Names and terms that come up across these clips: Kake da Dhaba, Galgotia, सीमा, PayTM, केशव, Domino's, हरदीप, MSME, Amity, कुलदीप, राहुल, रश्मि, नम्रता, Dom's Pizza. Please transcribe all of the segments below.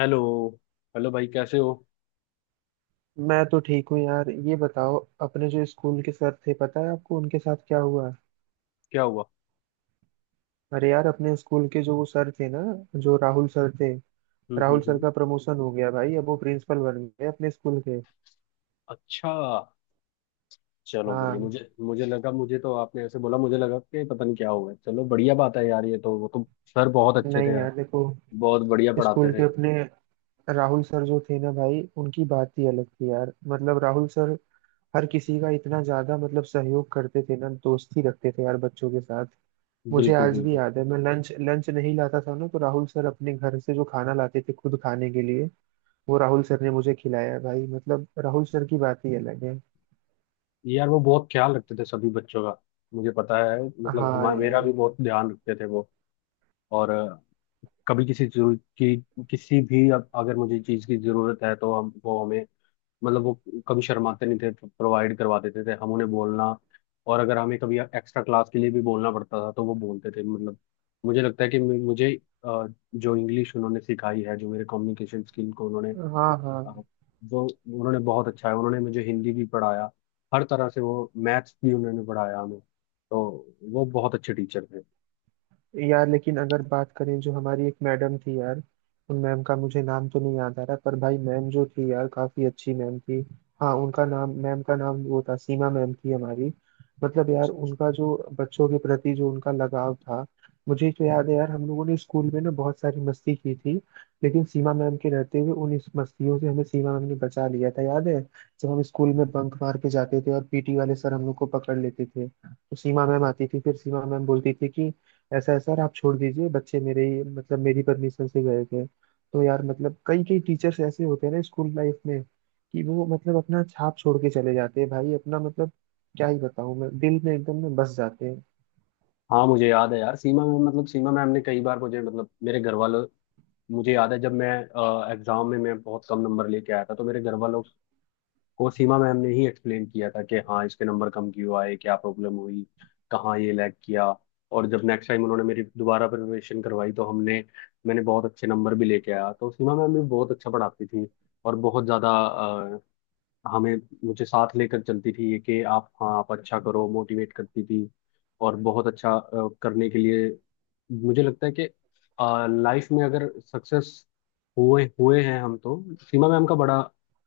Hello. Hello भाई, कैसे हो। मैं तो ठीक हूँ यार। ये बताओ अपने जो स्कूल के सर थे पता है आपको उनके साथ क्या हुआ? क्या हुआ? अरे यार अपने स्कूल के जो वो सर थे ना, जो राहुल सर थे, हम्म, राहुल हम्म, सर हम्म। का प्रमोशन हो गया भाई। अब वो प्रिंसिपल बन गए अपने स्कूल के। अच्छा। चलो, बढ़िया। हाँ। मुझे मुझे लगा, मुझे तो आपने ऐसे बोला, मुझे लगा कि पता नहीं क्या हुआ है। चलो, बढ़िया बात है यार, ये तो, वो तो। सर बहुत अच्छे थे नहीं यार यार। देखो, बहुत बढ़िया पढ़ाते स्कूल के थे। अपने राहुल सर जो थे ना भाई, उनकी बात ही अलग थी यार। मतलब राहुल सर हर किसी का इतना ज्यादा मतलब सहयोग करते थे ना, दोस्ती रखते थे यार बच्चों के साथ। मुझे बिल्कुल, आज भी बिल्कुल। याद है, मैं लंच लंच नहीं लाता था ना, तो राहुल सर अपने घर से जो खाना लाते थे खुद खाने के लिए वो राहुल सर ने मुझे खिलाया है भाई। मतलब राहुल सर की बात ही अलग है। यार, वो बहुत ख्याल रखते थे सभी बच्चों का। मुझे पता है, मतलब, हाँ हमारा, मेरा यार। भी बहुत ध्यान रखते थे वो। और कभी किसी जरूरत की, किसी भी, अब अगर मुझे चीज़ की जरूरत है तो हम, वो, हमें, मतलब वो कभी शर्माते नहीं थे, प्रोवाइड करवा देते थे, हम उन्हें बोलना। और अगर हमें कभी एक्स्ट्रा क्लास के लिए भी बोलना पड़ता था तो वो बोलते थे, मतलब। मुझे लगता है कि मुझे, अ, जो इंग्लिश उन्होंने सिखाई है, जो मेरे कम्युनिकेशन स्किल को उन्होंने हाँ अ, हाँ। वो, उन्होंने बहुत अच्छा है, उन्होंने मुझे हिंदी भी पढ़ाया। हर तरह से, वो मैथ्स भी उन्होंने पढ़ाया हमें तो। वो बहुत अच्छे टीचर थे। यार लेकिन अगर बात करें जो हमारी एक मैडम थी यार, उन मैम का मुझे नाम तो नहीं याद आ रहा, पर भाई मैम जो थी यार काफी अच्छी मैम थी। हाँ उनका नाम, मैम का नाम वो था, सीमा मैम थी हमारी। मतलब यार उनका जो बच्चों के प्रति जो उनका लगाव था। मुझे तो याद है यार, हम लोगों ने स्कूल में ना बहुत सारी मस्ती की थी, लेकिन सीमा मैम के रहते हुए उन इस मस्तियों से हमें सीमा मैम ने बचा लिया था, याद है? जब हम स्कूल में बंक मार के जाते थे और पीटी वाले सर हम लोग को पकड़ लेते थे तो सीमा मैम आती थी, फिर सीमा मैम बोलती थी कि ऐसा है सर आप छोड़ दीजिए बच्चे, मेरे ही मतलब मेरी परमिशन से गए थे। तो यार मतलब कई कई टीचर्स ऐसे होते हैं ना स्कूल लाइफ में, कि वो मतलब अपना छाप छोड़ के चले जाते हैं भाई, अपना मतलब क्या ही बताऊं, मैं दिल में एकदम में बस जाते हैं। हाँ, मुझे याद है यार। सीमा मैम, मतलब, सीमा मैम ने कई बार मुझे, मतलब, मेरे घर वालों। मुझे याद है जब मैं एग्जाम में मैं बहुत कम नंबर लेके आया था तो मेरे घर वालों कोसीमा मैम ने ही एक्सप्लेन किया था कि हाँ, इसके नंबर कम क्यों आए, क्या प्रॉब्लम हुई, कहाँ ये लैग किया। और जब नेक्स्ट टाइम उन्होंने मेरी दोबारा प्रिपरेशन करवाई तो हमने, मैंने बहुत अच्छे नंबर भी लेके आया। तो सीमा मैम भी बहुत अच्छा पढ़ाती थी। और बहुत ज़्यादा हमें, मुझे साथ लेकर चलती थी ये कि आप, हाँ, आप अच्छा करो, मोटिवेट करती थी। और बहुत अच्छा करने के लिए, मुझे लगता है कि लाइफ में अगर सक्सेस हुए हुए हैं हम तो सीमा मैम का बड़ा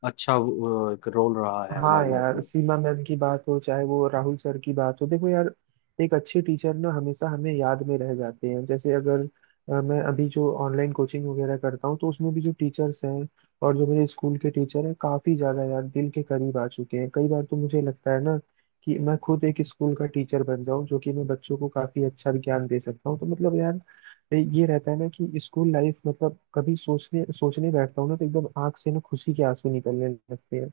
अच्छा एक रोल रहा है हाँ हमारे लाइफ यार, में। सीमा मैम की बात हो चाहे वो राहुल सर की बात हो, देखो यार एक अच्छे टीचर ना हमेशा हमें याद में रह जाते हैं। जैसे अगर मैं अभी जो ऑनलाइन कोचिंग वगैरह करता हूँ तो उसमें भी जो टीचर्स हैं और जो मेरे स्कूल के टीचर हैं काफी ज्यादा यार दिल के करीब आ चुके हैं। कई बार तो मुझे लगता है ना कि मैं खुद एक स्कूल का टीचर बन जाऊँ, जो कि मैं बच्चों को काफी अच्छा ज्ञान दे सकता हूँ। तो मतलब यार ये रहता है ना कि स्कूल लाइफ मतलब कभी सोचने सोचने बैठता हूँ ना तो एकदम आंख से ना खुशी के आंसू निकलने लगते हैं।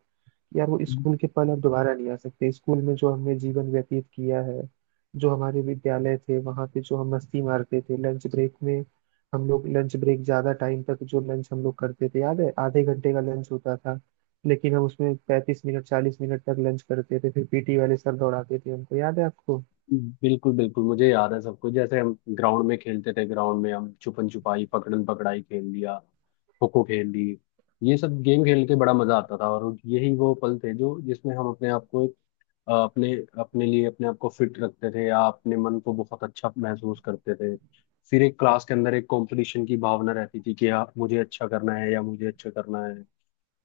यार वो स्कूल के पल अब दोबारा नहीं आ सकते। स्कूल में जो हमने जीवन व्यतीत किया है, जो हमारे विद्यालय थे वहां पे जो हम मस्ती मारते थे लंच ब्रेक में। हम लोग लंच ब्रेक ज्यादा टाइम तक जो लंच हम लोग करते थे, याद है आधे घंटे का लंच होता था लेकिन हम उसमें 35 मिनट 40 मिनट तक लंच करते थे, फिर पीटी वाले सर दौड़ाते थे हमको, याद है आपको? बिल्कुल, बिल्कुल। मुझे याद है सब कुछ, जैसे हम ग्राउंड में खेलते थे। ग्राउंड में हम छुपन छुपाई, पकड़न पकड़ाई खेल लिया, खो खो खेल ली। ये सब गेम खेल के बड़ा मजा आता था। और यही वो पल थे जो, जिसमें हम अपने आप को, अपने, अपने लिए अपने आप को फिट रखते थे, या अपने मन को बहुत अच्छा महसूस करते थे। फिर एक क्लास के अंदर एक कंपटीशन की भावना रहती थी कि हाँ, मुझे अच्छा करना है या मुझे अच्छा करना है।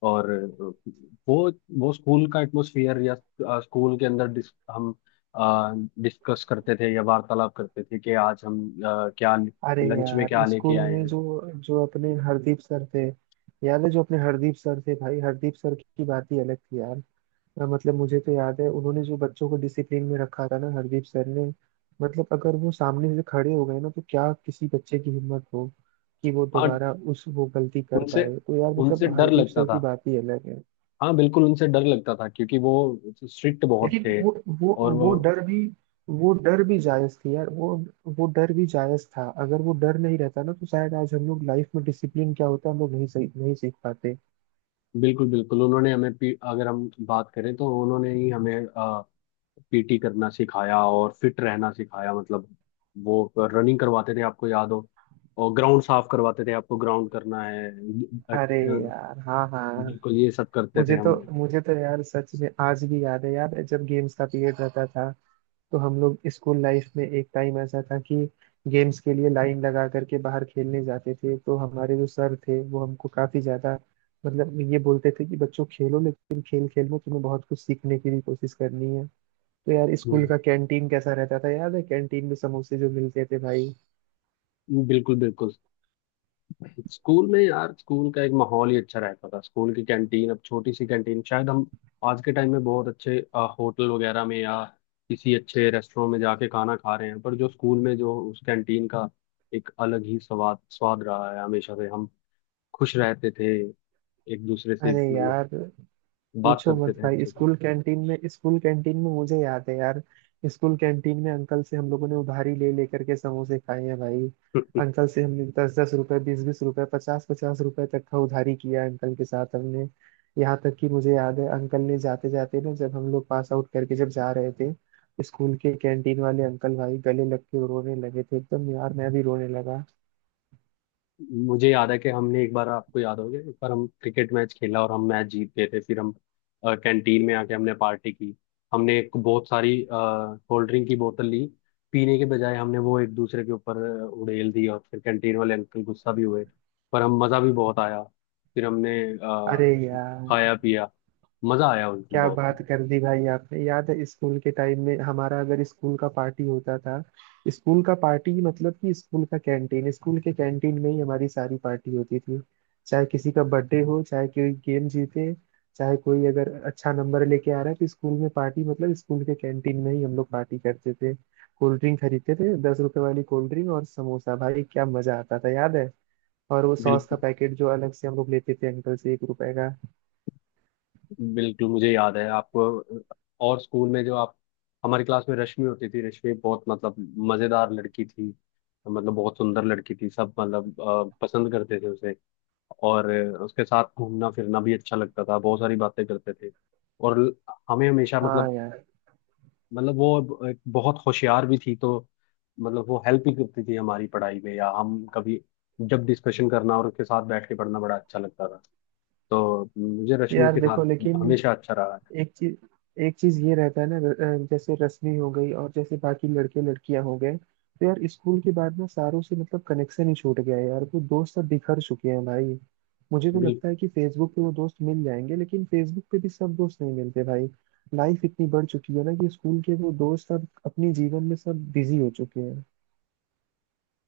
और वो वो स्कूल का एटमोसफियर या स्कूल के अंदर हम डिस्कस करते थे या वार्तालाप करते थे कि आज हम क्या अरे लंच में यार क्या लेके स्कूल आए में हैं। जो जो अपने हरदीप सर थे, याद है जो अपने हरदीप सर थे भाई, हरदीप सर की बात ही अलग थी यार। मतलब मुझे तो याद है उन्होंने जो बच्चों को डिसिप्लिन में रखा था ना हरदीप सर ने। मतलब अगर वो सामने से खड़े हो गए ना तो क्या किसी बच्चे की हिम्मत हो कि वो हाँ, दोबारा उस वो गलती कर उनसे पाए। तो यार मतलब उनसे डर हरदीप लगता सर की था। बात ही अलग है। हाँ, बिल्कुल उनसे डर लगता था, क्योंकि वो स्ट्रिक्ट बहुत लेकिन थे। वो और वो, वो डर भी वो डर भी जायज थी यार। वो डर भी जायज था, अगर वो डर नहीं रहता ना तो शायद आज हम लोग लाइफ में डिसिप्लिन क्या होता है हम लोग नहीं सही नहीं सीख पाते। बिल्कुल, बिल्कुल। उन्होंने हमें अगर हम बात करें तो उन्होंने ही हमें पीटी करना सिखाया और फिट रहना सिखाया, मतलब वो रनिंग करवाते थे, आपको याद हो? और ग्राउंड साफ करवाते थे, आपको ग्राउंड करना है, अरे यार। हाँ हाँ। बिल्कुल, ये सब करते थे मुझे हम। तो मुझे तो यार सच में आज भी याद है यार, जब गेम्स का पीरियड रहता था तो हम लोग स्कूल लाइफ में एक टाइम ऐसा था कि गेम्स के लिए लाइन लगा करके बाहर खेलने जाते थे तो हमारे जो सर थे वो हमको काफी ज्यादा मतलब ये बोलते थे कि बच्चों खेलो लेकिन खेल खेल में तुम्हें बहुत कुछ सीखने की भी कोशिश करनी है। तो यार स्कूल हम्म। का कैंटीन कैसा रहता था, याद है कैंटीन में समोसे जो मिलते थे भाई? बिल्कुल, बिल्कुल। स्कूल में यार, स्कूल का एक माहौल ही अच्छा रहता था। स्कूल की कैंटीन, अब छोटी सी कैंटीन, शायद हम आज के टाइम में बहुत अच्छे होटल वगैरह में या किसी अच्छे रेस्टोरेंट में जाके खाना खा रहे हैं, पर जो स्कूल में, जो उस कैंटीन का एक अलग ही स्वाद स्वाद रहा है हमेशा से। हम खुश रहते थे, एक दूसरे से, अरे मतलब, यार बात पूछो करते मत थे भाई, अच्छे से। स्कूल कैंटीन में मुझे याद है यार, स्कूल कैंटीन में अंकल से हम लोगों ने उधारी ले लेकर के समोसे खाए हैं भाई। अंकल से हमने 10-10 रुपए 20-20 रुपए 50-50 रुपए तक का उधारी किया है अंकल के साथ हमने। यहाँ तक कि मुझे याद है अंकल ने जाते जाते ना, जब हम लोग पास आउट करके जब जा रहे थे, स्कूल के कैंटीन वाले अंकल भाई गले लग के रोने लगे थे एकदम, यार मैं भी रोने लगा। मुझे याद है कि हमने एक बार, आपको याद होगा, एक बार हम क्रिकेट मैच खेला और हम मैच जीत गए थे, फिर हम कैंटीन में आके हमने पार्टी की। हमने एक बहुत सारी कोल्ड ड्रिंक की बोतल ली, पीने के बजाय हमने वो एक दूसरे के ऊपर उड़ेल दी, और फिर कैंटीन वाले अंकल गुस्सा भी हुए, पर हम, मज़ा भी बहुत आया। फिर हमने अरे यार खाया पिया, मज़ा आया उस दिन क्या बहुत। बात कर दी भाई आपने, याद है स्कूल के टाइम में हमारा अगर स्कूल का पार्टी होता था? स्कूल का पार्टी मतलब कि स्कूल का कैंटीन, स्कूल के कैंटीन में ही हमारी सारी पार्टी होती थी। चाहे किसी का बर्थडे हो, चाहे कोई गेम जीते, चाहे कोई अगर अच्छा नंबर लेके आ रहा है तो स्कूल में पार्टी मतलब स्कूल के कैंटीन में ही हम लोग पार्टी करते थे। कोल्ड ड्रिंक खरीदते थे, 10 रुपए वाली कोल्ड ड्रिंक और समोसा भाई क्या मजा आता था याद है? और वो सॉस का बिल्कुल, पैकेट जो अलग से हम लोग लेते थे अंकल से, 1 रुपए का। बिल्कुल। मुझे याद है, आपको। और स्कूल में जो आप, हमारी क्लास में रश्मि होती थी। रश्मि बहुत, मतलब, मजेदार लड़की थी, मतलब बहुत सुंदर लड़की थी, सब मतलब पसंद करते थे उसे। और उसके साथ घूमना फिरना भी अच्छा लगता था, बहुत सारी बातें करते थे। और हमें हमेशा, हाँ मतलब, यार। वो एक बहुत होशियार भी थी, तो, मतलब वो हेल्प भी करती थी हमारी पढ़ाई में, या हम कभी जब डिस्कशन करना और उसके साथ बैठ के पढ़ना बड़ा अच्छा लगता था। तो मुझे रश्मि यार के देखो साथ लेकिन हमेशा अच्छा रहा एक चीज एक चीज ये रहता है ना जैसे रश्मि हो गई और जैसे बाकी लड़के लड़कियां हो गए तो यार स्कूल के बाद ना सारों से मतलब कनेक्शन ही छूट गया है यार। वो दोस्त सब बिखर चुके हैं भाई। मुझे तो है। लगता है कि फेसबुक पे वो दोस्त मिल जाएंगे लेकिन फेसबुक पे भी सब दोस्त नहीं मिलते भाई। लाइफ इतनी बढ़ चुकी है ना कि स्कूल के वो दोस्त अब अपने जीवन में सब बिजी हो चुके हैं।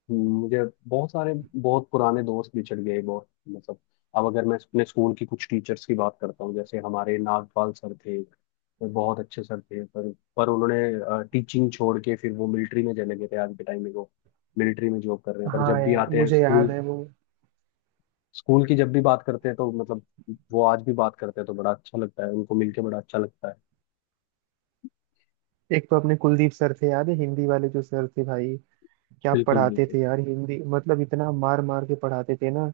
मुझे बहुत सारे, बहुत पुराने दोस्त भी चढ़ गए बहुत, मतलब, अब अगर मैं अपने स्कूल की कुछ टीचर्स की बात करता हूँ, जैसे हमारे नागपाल सर थे, वो बहुत अच्छे सर थे, पर उन्होंने टीचिंग छोड़ के फिर वो मिलिट्री में चले गए थे। आज के टाइम में वो मिलिट्री में जॉब कर रहे हैं, पर हाँ जब भी यार आते हैं मुझे याद स्कूल, है वो। स्कूल की जब भी बात करते हैं तो, मतलब, वो आज भी बात करते हैं तो बड़ा अच्छा लगता है, उनको मिलके बड़ा अच्छा लगता है। एक तो अपने कुलदीप सर थे, याद है हिंदी वाले जो सर थे भाई? क्या बिल्कुल, पढ़ाते थे बिल्कुल। यार हिंदी, मतलब इतना मार मार के पढ़ाते थे ना।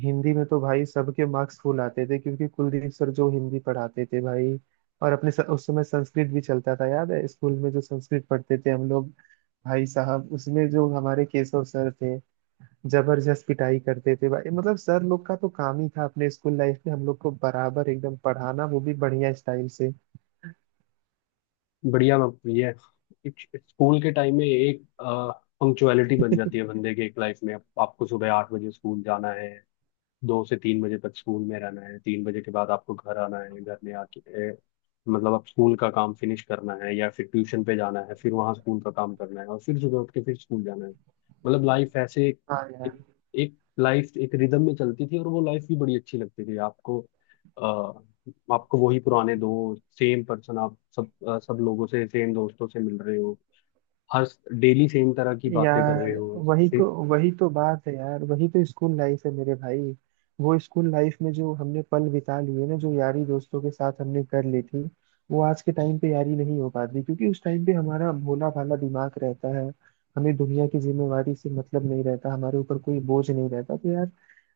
हिंदी में तो भाई सबके मार्क्स फुल आते थे क्योंकि कुलदीप सर जो हिंदी पढ़ाते थे भाई। और उस समय संस्कृत भी चलता था, याद है स्कूल में जो संस्कृत पढ़ते थे हम लोग? भाई साहब उसमें जो हमारे केशव सर थे, जबरदस्त पिटाई करते थे भाई। मतलब सर लोग का तो काम ही था अपने स्कूल लाइफ में हम लोग को बराबर एकदम पढ़ाना, वो भी बढ़िया स्टाइल से। बढ़िया बात हुई है। एक स्कूल के टाइम में एक पंक्चुअलिटी बन जाती है बंदे के एक लाइफ में। आपको सुबह 8 बजे स्कूल जाना है, 2 से 3 बजे तक स्कूल में रहना है, 3 बजे के बाद आपको घर आना है, घर में आके मतलब आप स्कूल का काम फिनिश करना है, या फिर ट्यूशन पे जाना है, फिर वहाँ स्कूल का काम करना है और फिर सुबह उठ के फिर स्कूल जाना है। मतलब लाइफ ऐसे, हाँ यार। एक, एक लाइफ एक रिदम में चलती थी और वो लाइफ भी बड़ी अच्छी लगती थी आपको। अ, आपको वही पुराने दोस्त, सेम पर्सन, आप सब सब लोगों से, सेम दोस्तों से मिल रहे हो, हर डेली सेम तरह की बातें कर यार रहे हो वही तो वही तो बात है यार, वही तो स्कूल लाइफ है मेरे भाई। वो स्कूल लाइफ में जो हमने पल बिता लिए ना, जो यारी दोस्तों के साथ हमने कर ली थी, वो आज के टाइम पे यारी नहीं हो पाती क्योंकि उस टाइम पे हमारा भोला भाला दिमाग रहता है, हमें दुनिया की जिम्मेवारी से मतलब नहीं रहता, हमारे ऊपर कोई बोझ नहीं रहता। तो यार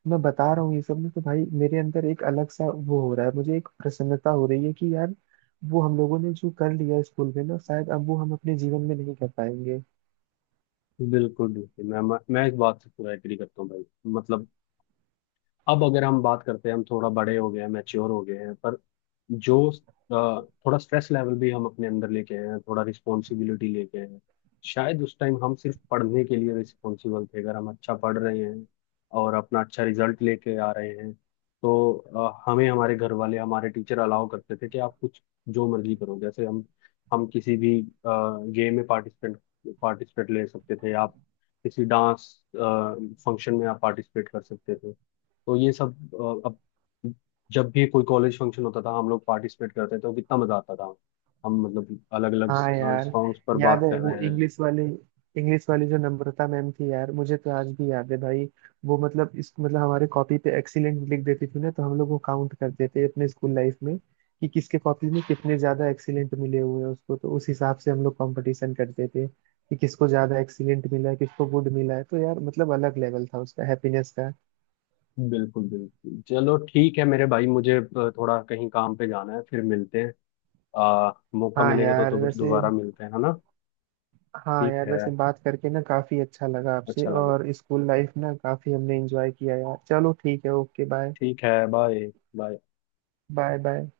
मैं बता रहा हूँ ये सब ना, तो भाई मेरे अंदर एक अलग सा वो हो रहा है, मुझे एक प्रसन्नता हो रही है कि यार, वो हम लोगों ने जो कर लिया स्कूल में ना शायद अब वो हम अपने जीवन में नहीं कर पाएंगे। बिल्कुल, बिल्कुल। मैं इस बात से पूरा एग्री करता हूँ भाई। मतलब, अब अगर हम बात करते हैं, हम थोड़ा बड़े हो गए हैं, मैच्योर हो गए हैं, पर जो थोड़ा स्ट्रेस लेवल भी हम अपने अंदर लेके आए हैं, थोड़ा रिस्पॉन्सिबिलिटी लेके आए हैं। शायद उस टाइम हम सिर्फ पढ़ने के लिए रिस्पॉन्सिबल थे, अगर हम अच्छा पढ़ रहे हैं और अपना अच्छा रिजल्ट लेके आ रहे हैं, तो हमें, हमारे घर वाले, हमारे टीचर अलाउ करते थे कि आप कुछ जो मर्जी करो। जैसे हम, किसी भी गेम में पार्टिसिपेंट पार्टिसिपेट ले सकते थे। आप किसी डांस फंक्शन में आप पार्टिसिपेट कर सकते थे। तो ये सब अब जब भी कोई कॉलेज फंक्शन होता था हम लोग पार्टिसिपेट करते थे, तो कितना मजा आता था। हम, मतलब, अलग अलग हाँ यार, सॉन्ग्स पर याद बात है कर वो रहे हैं। इंग्लिश वाली जो नम्रता मैम थी यार, मुझे तो आज भी याद है भाई। वो मतलब इस मतलब हमारे कॉपी पे एक्सीलेंट लिख देती थी ना, तो हम लोग वो काउंट करते थे अपने स्कूल लाइफ में कि किसके कॉपी में कितने ज्यादा एक्सीलेंट मिले हुए हैं उसको, तो उस हिसाब से हम लोग कंपटीशन करते थे कि किसको ज्यादा एक्सीलेंट मिला है किसको गुड मिला है। तो यार मतलब अलग लेवल था उसका हैप्पीनेस का। बिल्कुल, बिल्कुल। चलो ठीक है मेरे भाई, मुझे थोड़ा कहीं काम पे जाना है, फिर मिलते हैं। मौका हाँ मिलेगा तो यार वैसे दोबारा मिलते हैं, है ना? हाँ ठीक यार है। वैसे बात करके ना काफी अच्छा लगा आपसे, अच्छा लगे। और स्कूल लाइफ ना काफी हमने एंजॉय किया यार। चलो ठीक है ओके बाय। ठीक है। बाय। बाय। Bye bye.